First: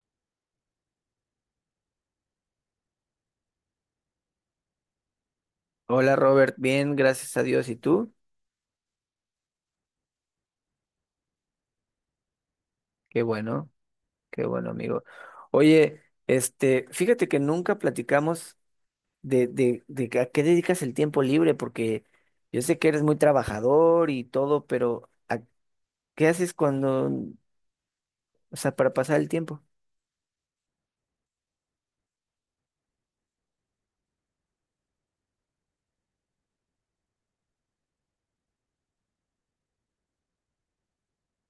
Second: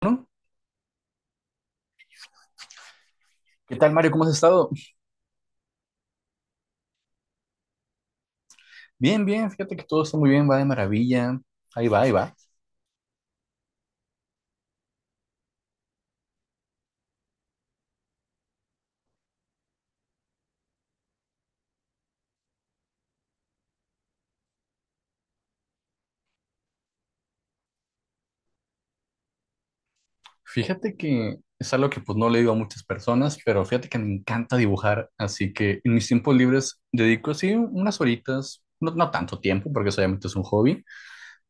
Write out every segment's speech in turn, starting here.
Bueno, ¿qué tal, Mario? ¿Cómo has estado? Hola Robert, bien, gracias a Dios. ¿Y tú? Bien, bien, fíjate que todo está muy bien, va de maravilla. Ahí va, ahí va. Qué bueno, qué bueno, amigo. Oye, fíjate que nunca platicamos de, de que a qué dedicas el tiempo libre, porque yo sé que eres muy trabajador y todo, pero ¿a qué haces cuando, o sea, para pasar el tiempo? Fíjate que es algo que pues no le digo a muchas personas, pero fíjate que me encanta dibujar, así que en mis tiempos libres dedico así unas horitas, no, no tanto tiempo, porque eso obviamente es un hobby,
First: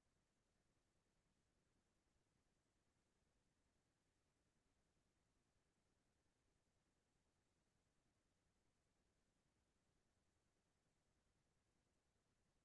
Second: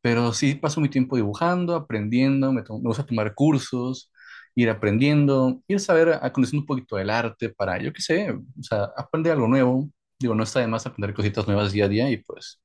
pero sí paso mi tiempo dibujando, aprendiendo, me gusta tomar cursos, ir aprendiendo, ir a saber, a conocer un poquito del arte para, yo qué sé, o sea, aprender algo nuevo. Digo, no está de más aprender cositas nuevas día a día y pues...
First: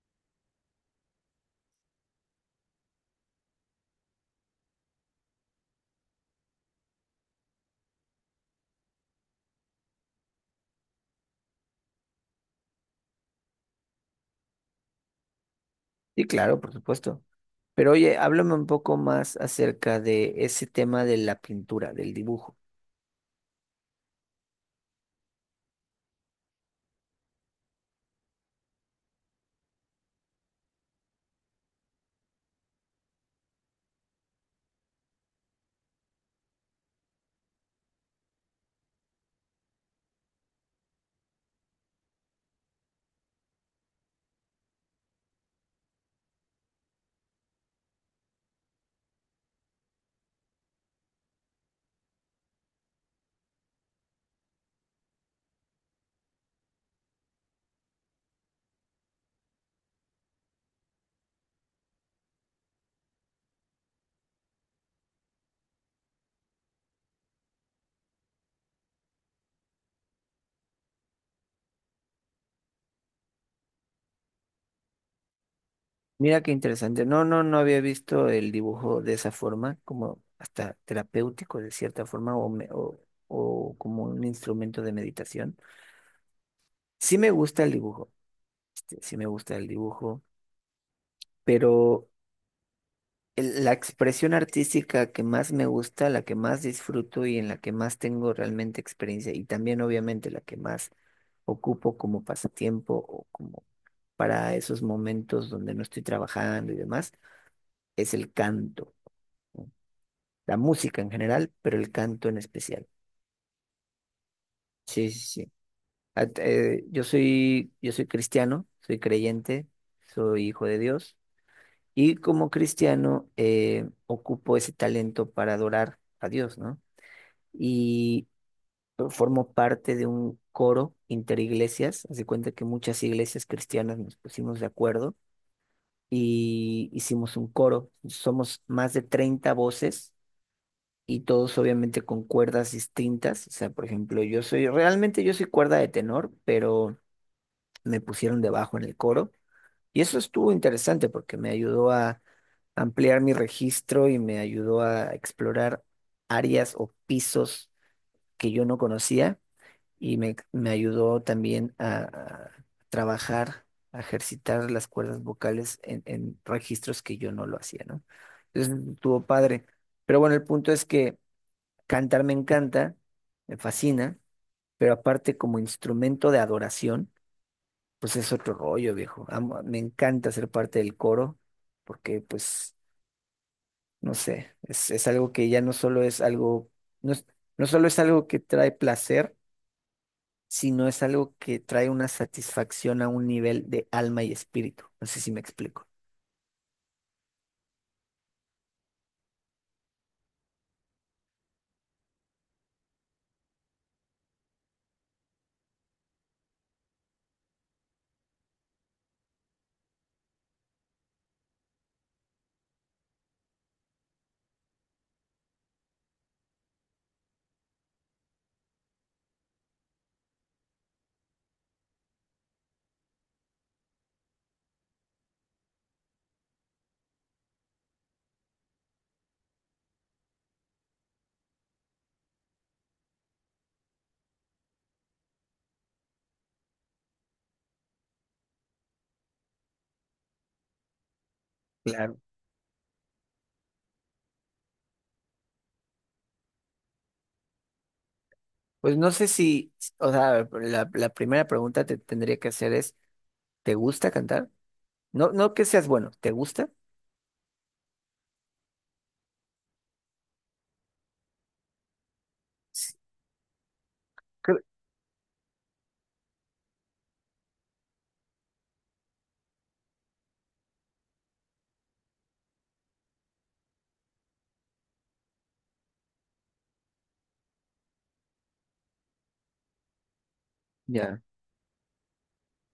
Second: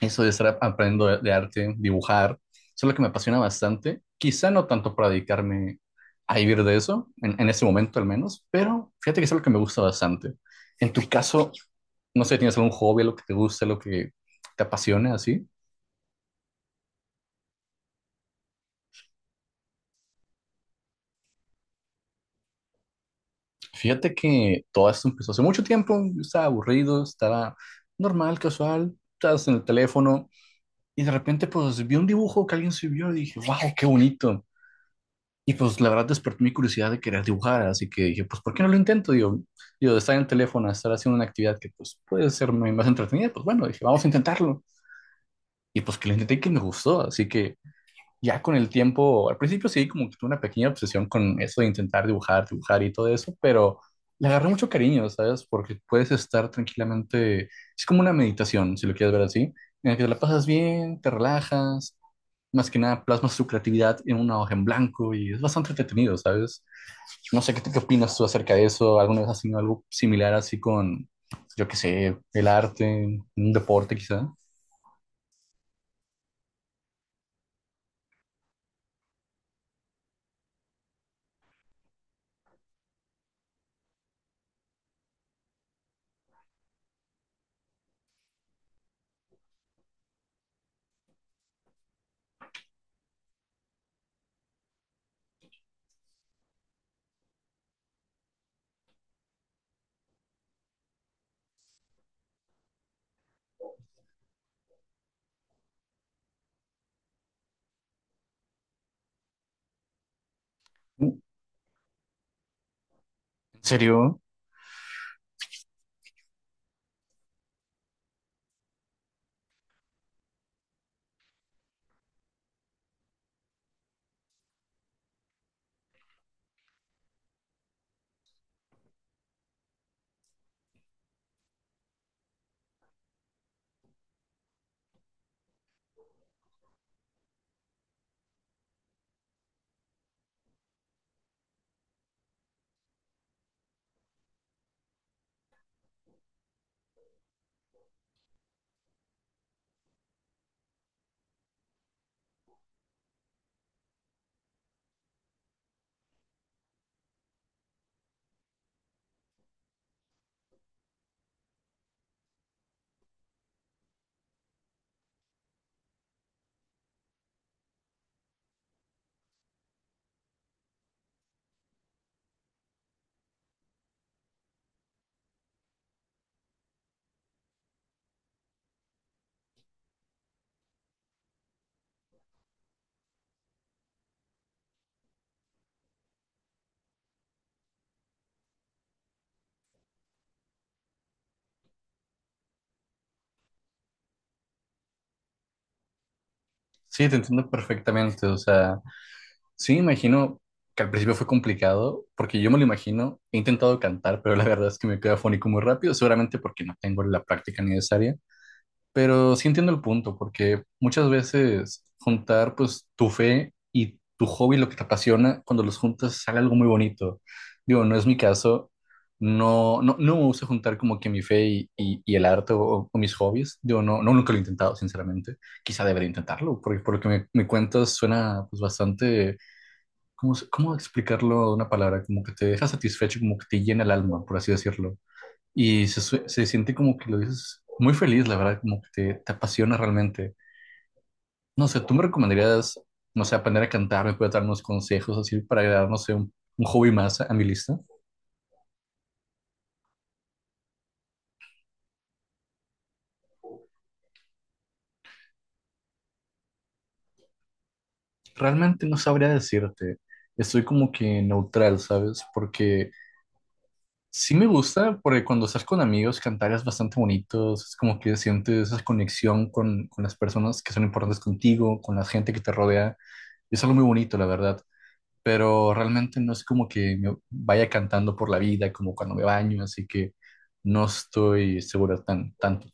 Eso de estar aprendiendo de arte, dibujar, eso es lo que me apasiona bastante. Quizá no tanto para dedicarme a vivir de eso, en este momento al menos, pero fíjate que eso es lo que me gusta bastante. En tu caso, no sé, ¿tienes algún hobby, lo que te guste, lo que te apasione así? Sí, claro, por supuesto. Pero oye, háblame un poco más acerca de ese tema de la pintura, del dibujo. Fíjate que todo esto empezó hace mucho tiempo, yo estaba aburrido, estaba normal, casual, estabas en el teléfono y de repente pues vi un dibujo que alguien subió y dije, wow, qué bonito. Y pues la verdad despertó mi curiosidad de querer dibujar, así que dije, pues ¿por qué no lo intento? Digo, de estar en el teléfono, a estar haciendo una actividad que pues puede ser muy más entretenida, pues bueno, dije, vamos a intentarlo. Y pues que lo intenté y que me gustó, así que ya con el tiempo, al principio sí, como que tuve una pequeña obsesión con eso de intentar dibujar, dibujar y todo eso, pero le agarré mucho cariño, ¿sabes? Porque puedes estar tranquilamente, es como una meditación, si lo quieres ver así, en la que te la pasas bien, te relajas, más que nada plasmas tu creatividad en una hoja en blanco y es bastante entretenido, ¿sabes? No sé qué opinas tú acerca de eso, ¿alguna vez has tenido algo similar así con, yo qué sé, el arte, un deporte quizá? Mira qué interesante. No, no, no había visto el dibujo de esa forma, como hasta terapéutico de cierta forma o como un instrumento de meditación. Sí me gusta el dibujo, sí me gusta el dibujo, pero la expresión artística que más me gusta, la que más disfruto y en la que más tengo realmente experiencia y también obviamente la que más ocupo como pasatiempo o como para esos momentos donde no estoy trabajando y demás, es el canto. La música en ¿En general, pero el canto en especial. serio? Sí, sí, sí. Yo soy cristiano, soy creyente, soy hijo de Dios y como cristiano ocupo ese talento para adorar a Dios, ¿no? Y formo parte de un coro interiglesias, haz de cuenta que muchas iglesias cristianas nos pusimos de acuerdo y hicimos un coro. Somos más de 30 voces y todos obviamente con cuerdas distintas. O sea, por ejemplo, yo soy, realmente yo soy cuerda de tenor, pero me pusieron de bajo en el coro. Y eso estuvo interesante porque me ayudó a ampliar mi registro y me ayudó a explorar áreas o pisos que yo no conocía y me ayudó también a trabajar, a ejercitar las cuerdas vocales en registros que yo no lo hacía, ¿no? Entonces estuvo padre. Pero bueno, el punto es que cantar me encanta, me fascina, pero aparte como instrumento de adoración, pues es otro rollo, viejo. Me encanta ser parte del coro, porque pues, no sé, es algo que ya no solo es algo, no es- no solo es algo que trae placer, sino es algo que trae una satisfacción a un nivel de alma y espíritu. No sé si me explico. Sí, te entiendo perfectamente, o sea... Sí, me imagino que al principio fue complicado, porque yo me lo imagino, he intentado cantar, pero la verdad es que me quedo afónico muy rápido, seguramente porque no tengo la práctica necesaria, pero sí entiendo el punto, porque muchas veces juntar pues tu fe y tu hobby, lo que te apasiona, cuando los juntas sale algo muy bonito. Digo, no es mi caso, no, no, no me gusta juntar como que mi fe y el arte o mis hobbies, digo, no, no, nunca lo he intentado, sinceramente, quizá debería intentarlo, porque por lo que me cuentas suena pues bastante. ¿Cómo, cómo explicarlo de una palabra? Como que te deja satisfecho, como que te llena el alma, por así decirlo. Se siente como que lo dices muy feliz, la verdad, como que te apasiona realmente. No sé, ¿tú me Claro. recomendarías, no sé, aprender a cantar? ¿Me puedes dar unos consejos así para agregar, no sé, un hobby más a mi lista? Pues no sé si, o sea, la primera pregunta que te tendría que hacer es, ¿te gusta cantar? No, no que seas bueno, ¿te gusta? Realmente no sabría decirte. Estoy como que neutral, ¿sabes? Porque sí me Cre- gusta, porque cuando estás con amigos cantar es bastante bonito, es como que sientes esa conexión con las personas que son importantes contigo, con la gente que te rodea, y es algo muy bonito, la verdad, pero realmente no es como que me vaya cantando por la vida, como cuando me baño, así que no ya. estoy seguro tanto.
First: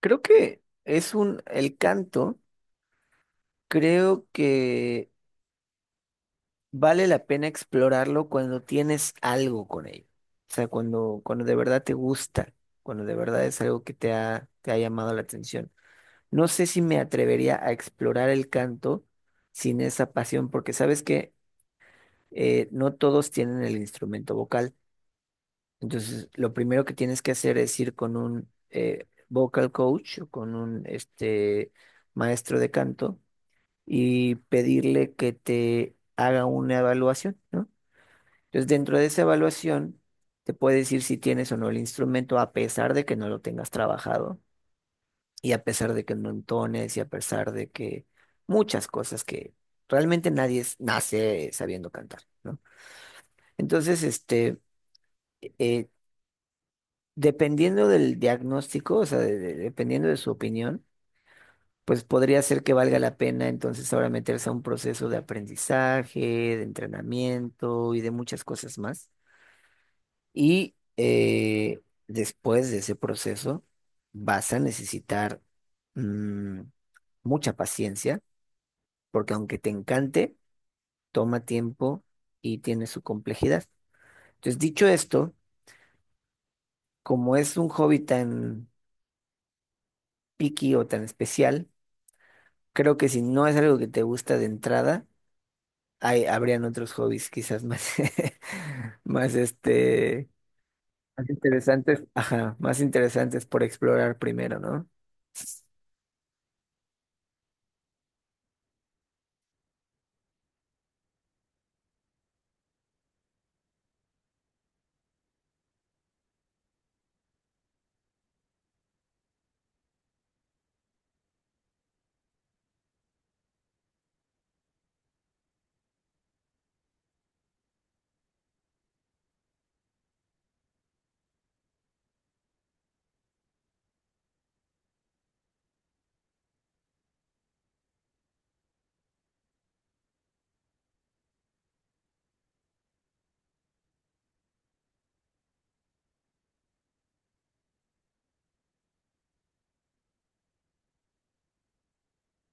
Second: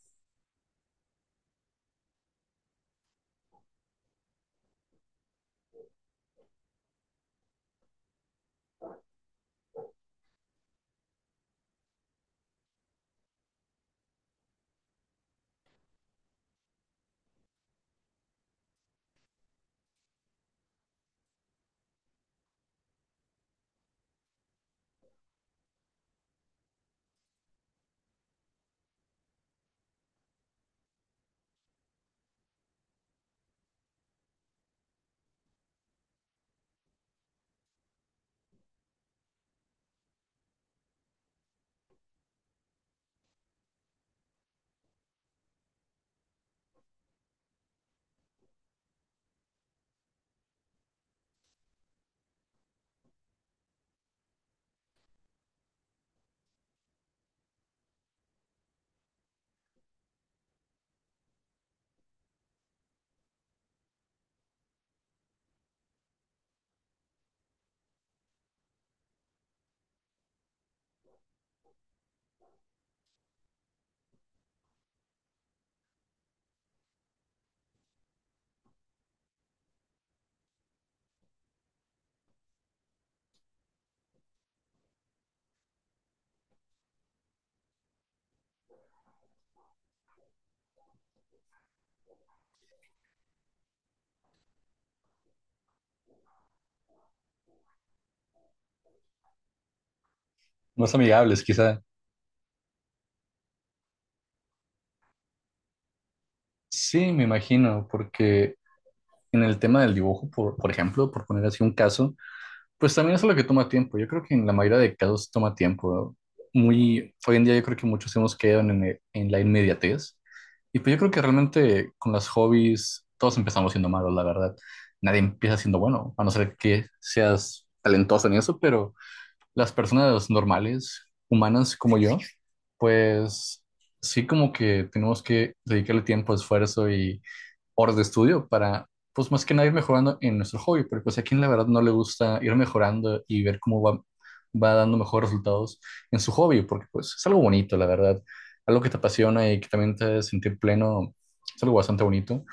Creo que es un, el canto, creo que vale la pena explorarlo cuando tienes algo con ello. O sea, cuando de verdad te gusta, cuando de verdad es algo que te ha llamado la atención. No sé si me atrevería a explorar el canto sin esa pasión, porque sabes que no todos tienen el instrumento vocal. Entonces, lo primero que tienes que hacer es ir con un vocal coach, o con un maestro de canto, y pedirle que te haga una evaluación, ¿no? Entonces, dentro de esa evaluación, te puede decir si tienes o no el instrumento, a pesar de que no lo tengas trabajado, y a pesar de que no entones, y a pesar de que muchas cosas que realmente nadie es- nace sabiendo cantar, ¿no? Entonces, eh, dependiendo del diagnóstico, o sea, dependiendo de su opinión, pues podría ser que valga la pena entonces ahora meterse a un proceso de aprendizaje, de entrenamiento y de muchas cosas más. Y después de ese proceso vas a necesitar mm, mucha paciencia, porque aunque te encante, toma tiempo y tiene su complejidad. Entonces, dicho esto, como es un hobby tan picky o tan especial, creo que si no es algo que te gusta de entrada, habrían otros hobbies quizás más, más Más más amigables, quizá. interesantes, ajá, más interesantes por explorar primero, ¿no? Sí, me imagino, porque en el tema del dibujo, por ejemplo, por poner así un caso, pues también eso es lo que toma tiempo. Yo creo que en la mayoría de casos toma tiempo. Muy, hoy en día yo creo que muchos hemos quedado en la inmediatez. Y pues yo creo que realmente con las hobbies todos empezamos siendo malos, la verdad. Nadie empieza siendo bueno, a no ser que seas talentoso en eso, pero las personas normales, humanas como yo, pues sí, como que tenemos que dedicarle tiempo, esfuerzo y horas de estudio para, pues más que nada ir mejorando en nuestro hobby, pero pues a quien la verdad no le gusta ir mejorando y ver cómo va, va dando mejores resultados en su hobby, porque pues es algo bonito, la verdad, algo que te apasiona y que también te hace sentir pleno, es algo bastante bonito.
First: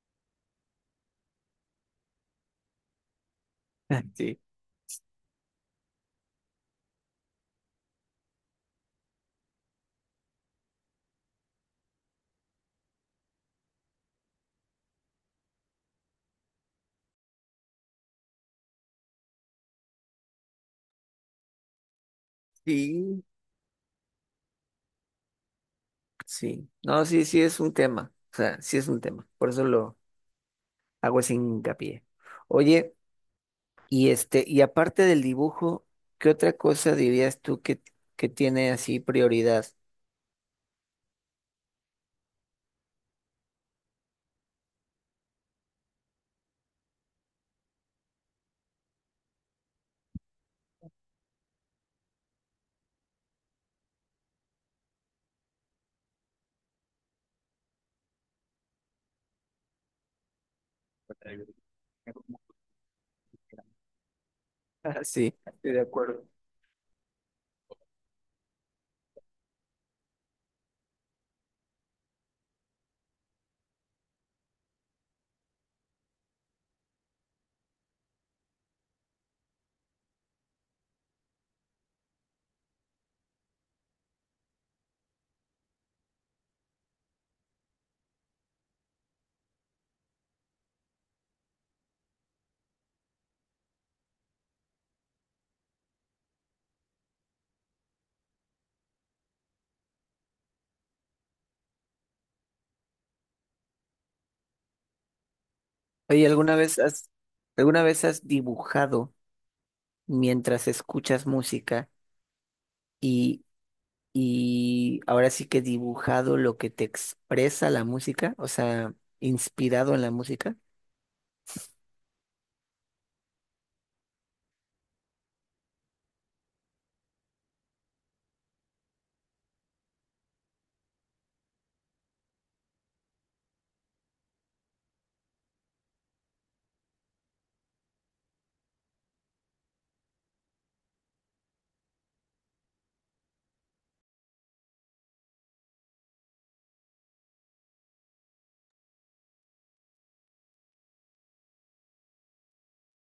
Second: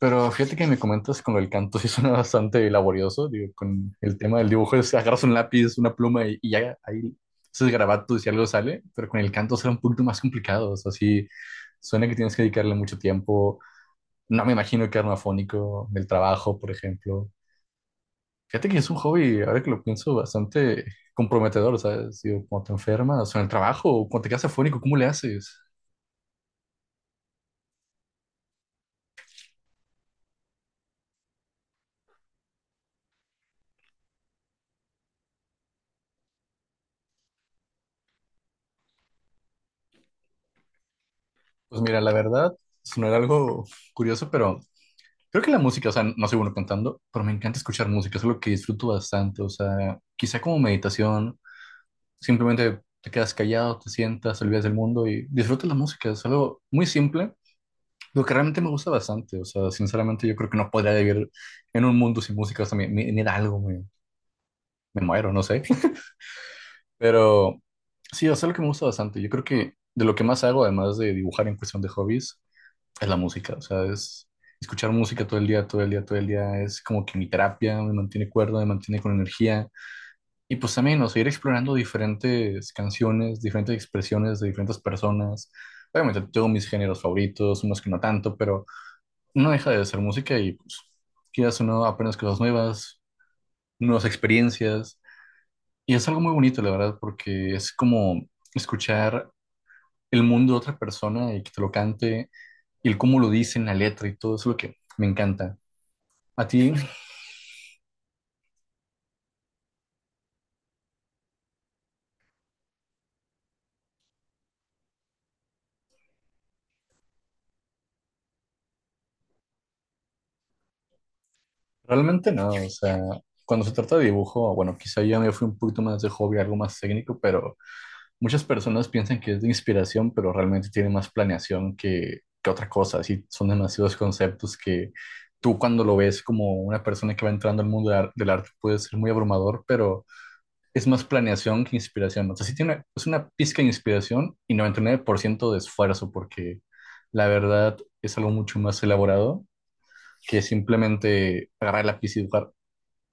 Pero fíjate que me comentas con el canto, sí suena bastante laborioso, digo, con el tema Sí, del dibujo, es agarras un lápiz, una pluma y ya ahí haces garabatos y algo sale, pero con el canto será un poquito más complicado, o sea, sí, suena que tienes que dedicarle mucho tiempo, no me imagino quedarme afónico del trabajo, por ejemplo. Fíjate que es un hobby, ahora que lo pienso, bastante comprometedor, ¿sabes? Digo, cuando te sí. enfermas, o en el trabajo, o cuando te quedas afónico, ¿cómo le haces? Sí. No, sí, sí es un tema. O sea, sí es un tema. Por eso lo hago ese hincapié. Oye, y y aparte del dibujo, ¿qué otra cosa dirías tú que tiene así prioridad? Pues mira, la verdad, si no era algo curioso, pero creo que la música, o sea, no soy bueno cantando, pero me encanta escuchar música, es algo que disfruto bastante, o sea, quizá como meditación, simplemente te quedas callado, te sientas, te olvidas del mundo y disfrutas la música, es algo muy simple. Lo que realmente me gusta bastante, o sea, sinceramente yo creo que no podría vivir en un mundo sin música, o sea, me da algo, me muero, Sí, no sé. estoy de acuerdo. Pero sí, o sea, lo que me gusta bastante, yo creo que de lo que más hago, además de dibujar en cuestión de hobbies, es la música, o sea, es escuchar música todo el día, todo el día, todo el día, es como que mi terapia, me mantiene cuerdo, me mantiene con energía. Y pues también, o sea, ir explorando diferentes canciones, diferentes expresiones de diferentes personas. Obviamente tengo mis géneros favoritos, unos que no tanto, pero no deja de ser música y pues quieras o no, aprendes cosas nuevas, nuevas experiencias. Y es algo muy bonito, la verdad, porque es como escuchar el mundo de otra persona y que te lo cante, y el cómo lo dice en la letra y todo eso es lo que me encanta. Oye, A ti, alguna vez has dibujado mientras escuchas música y, y ahora sí que dibujado lo que te expresa la música, o sea, inspirado en la música? realmente no, o sea, cuando se trata de dibujo, bueno, quizá ya me fui un poquito más de hobby, algo más técnico, pero muchas personas piensan que es de inspiración, pero realmente tiene más planeación que otra cosa. Así son demasiados conceptos que tú cuando lo ves como una persona que va entrando al mundo de del arte puede ser muy abrumador, pero es más planeación que inspiración. O sea, sí tiene es una pizca de inspiración y 99% de esfuerzo, porque la verdad es algo mucho más elaborado que simplemente agarrar el lápiz y dibujar.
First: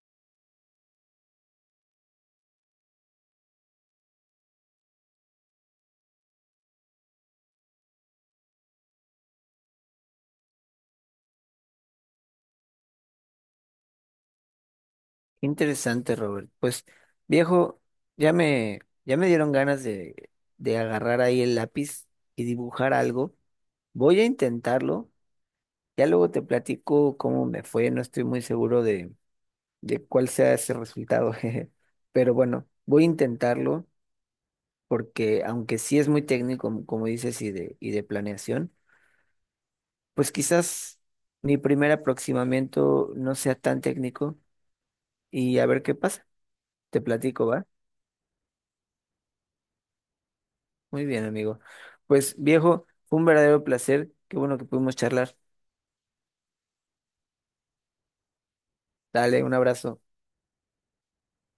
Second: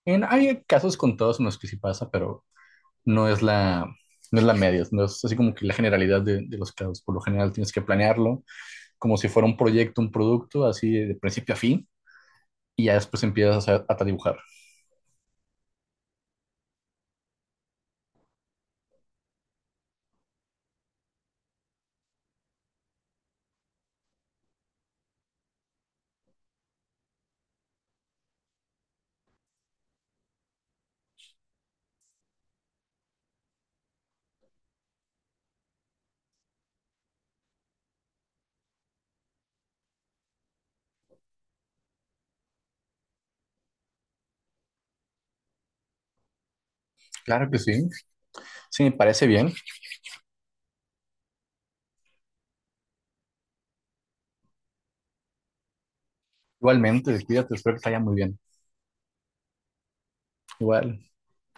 En, hay casos contados en los que sí pasa, pero no es la, no es la media, no es así como que la generalidad de los casos. Por lo general tienes que planearlo como si fuera un proyecto, un producto, así de principio a fin, y ya después empiezas a dibujar. Qué interesante, Robert. Pues, viejo, ya me, ya me dieron ganas de agarrar ahí el lápiz y dibujar algo. Voy a intentarlo. Ya luego te platico cómo me fue. No estoy muy seguro de cuál sea ese resultado, jeje. Pero bueno, voy a intentarlo. Porque aunque sí es muy técnico, como dices, y de planeación, pues quizás mi primer aproximamiento no sea tan técnico y a ver qué pasa. Te platico, Claro que ¿va? sí, sí, me parece bien. Muy bien, amigo. Pues viejo, fue un verdadero placer. Qué bueno que pudimos charlar. Igualmente, cuídate, espero que te vaya muy bien. Dale, un abrazo. Igual.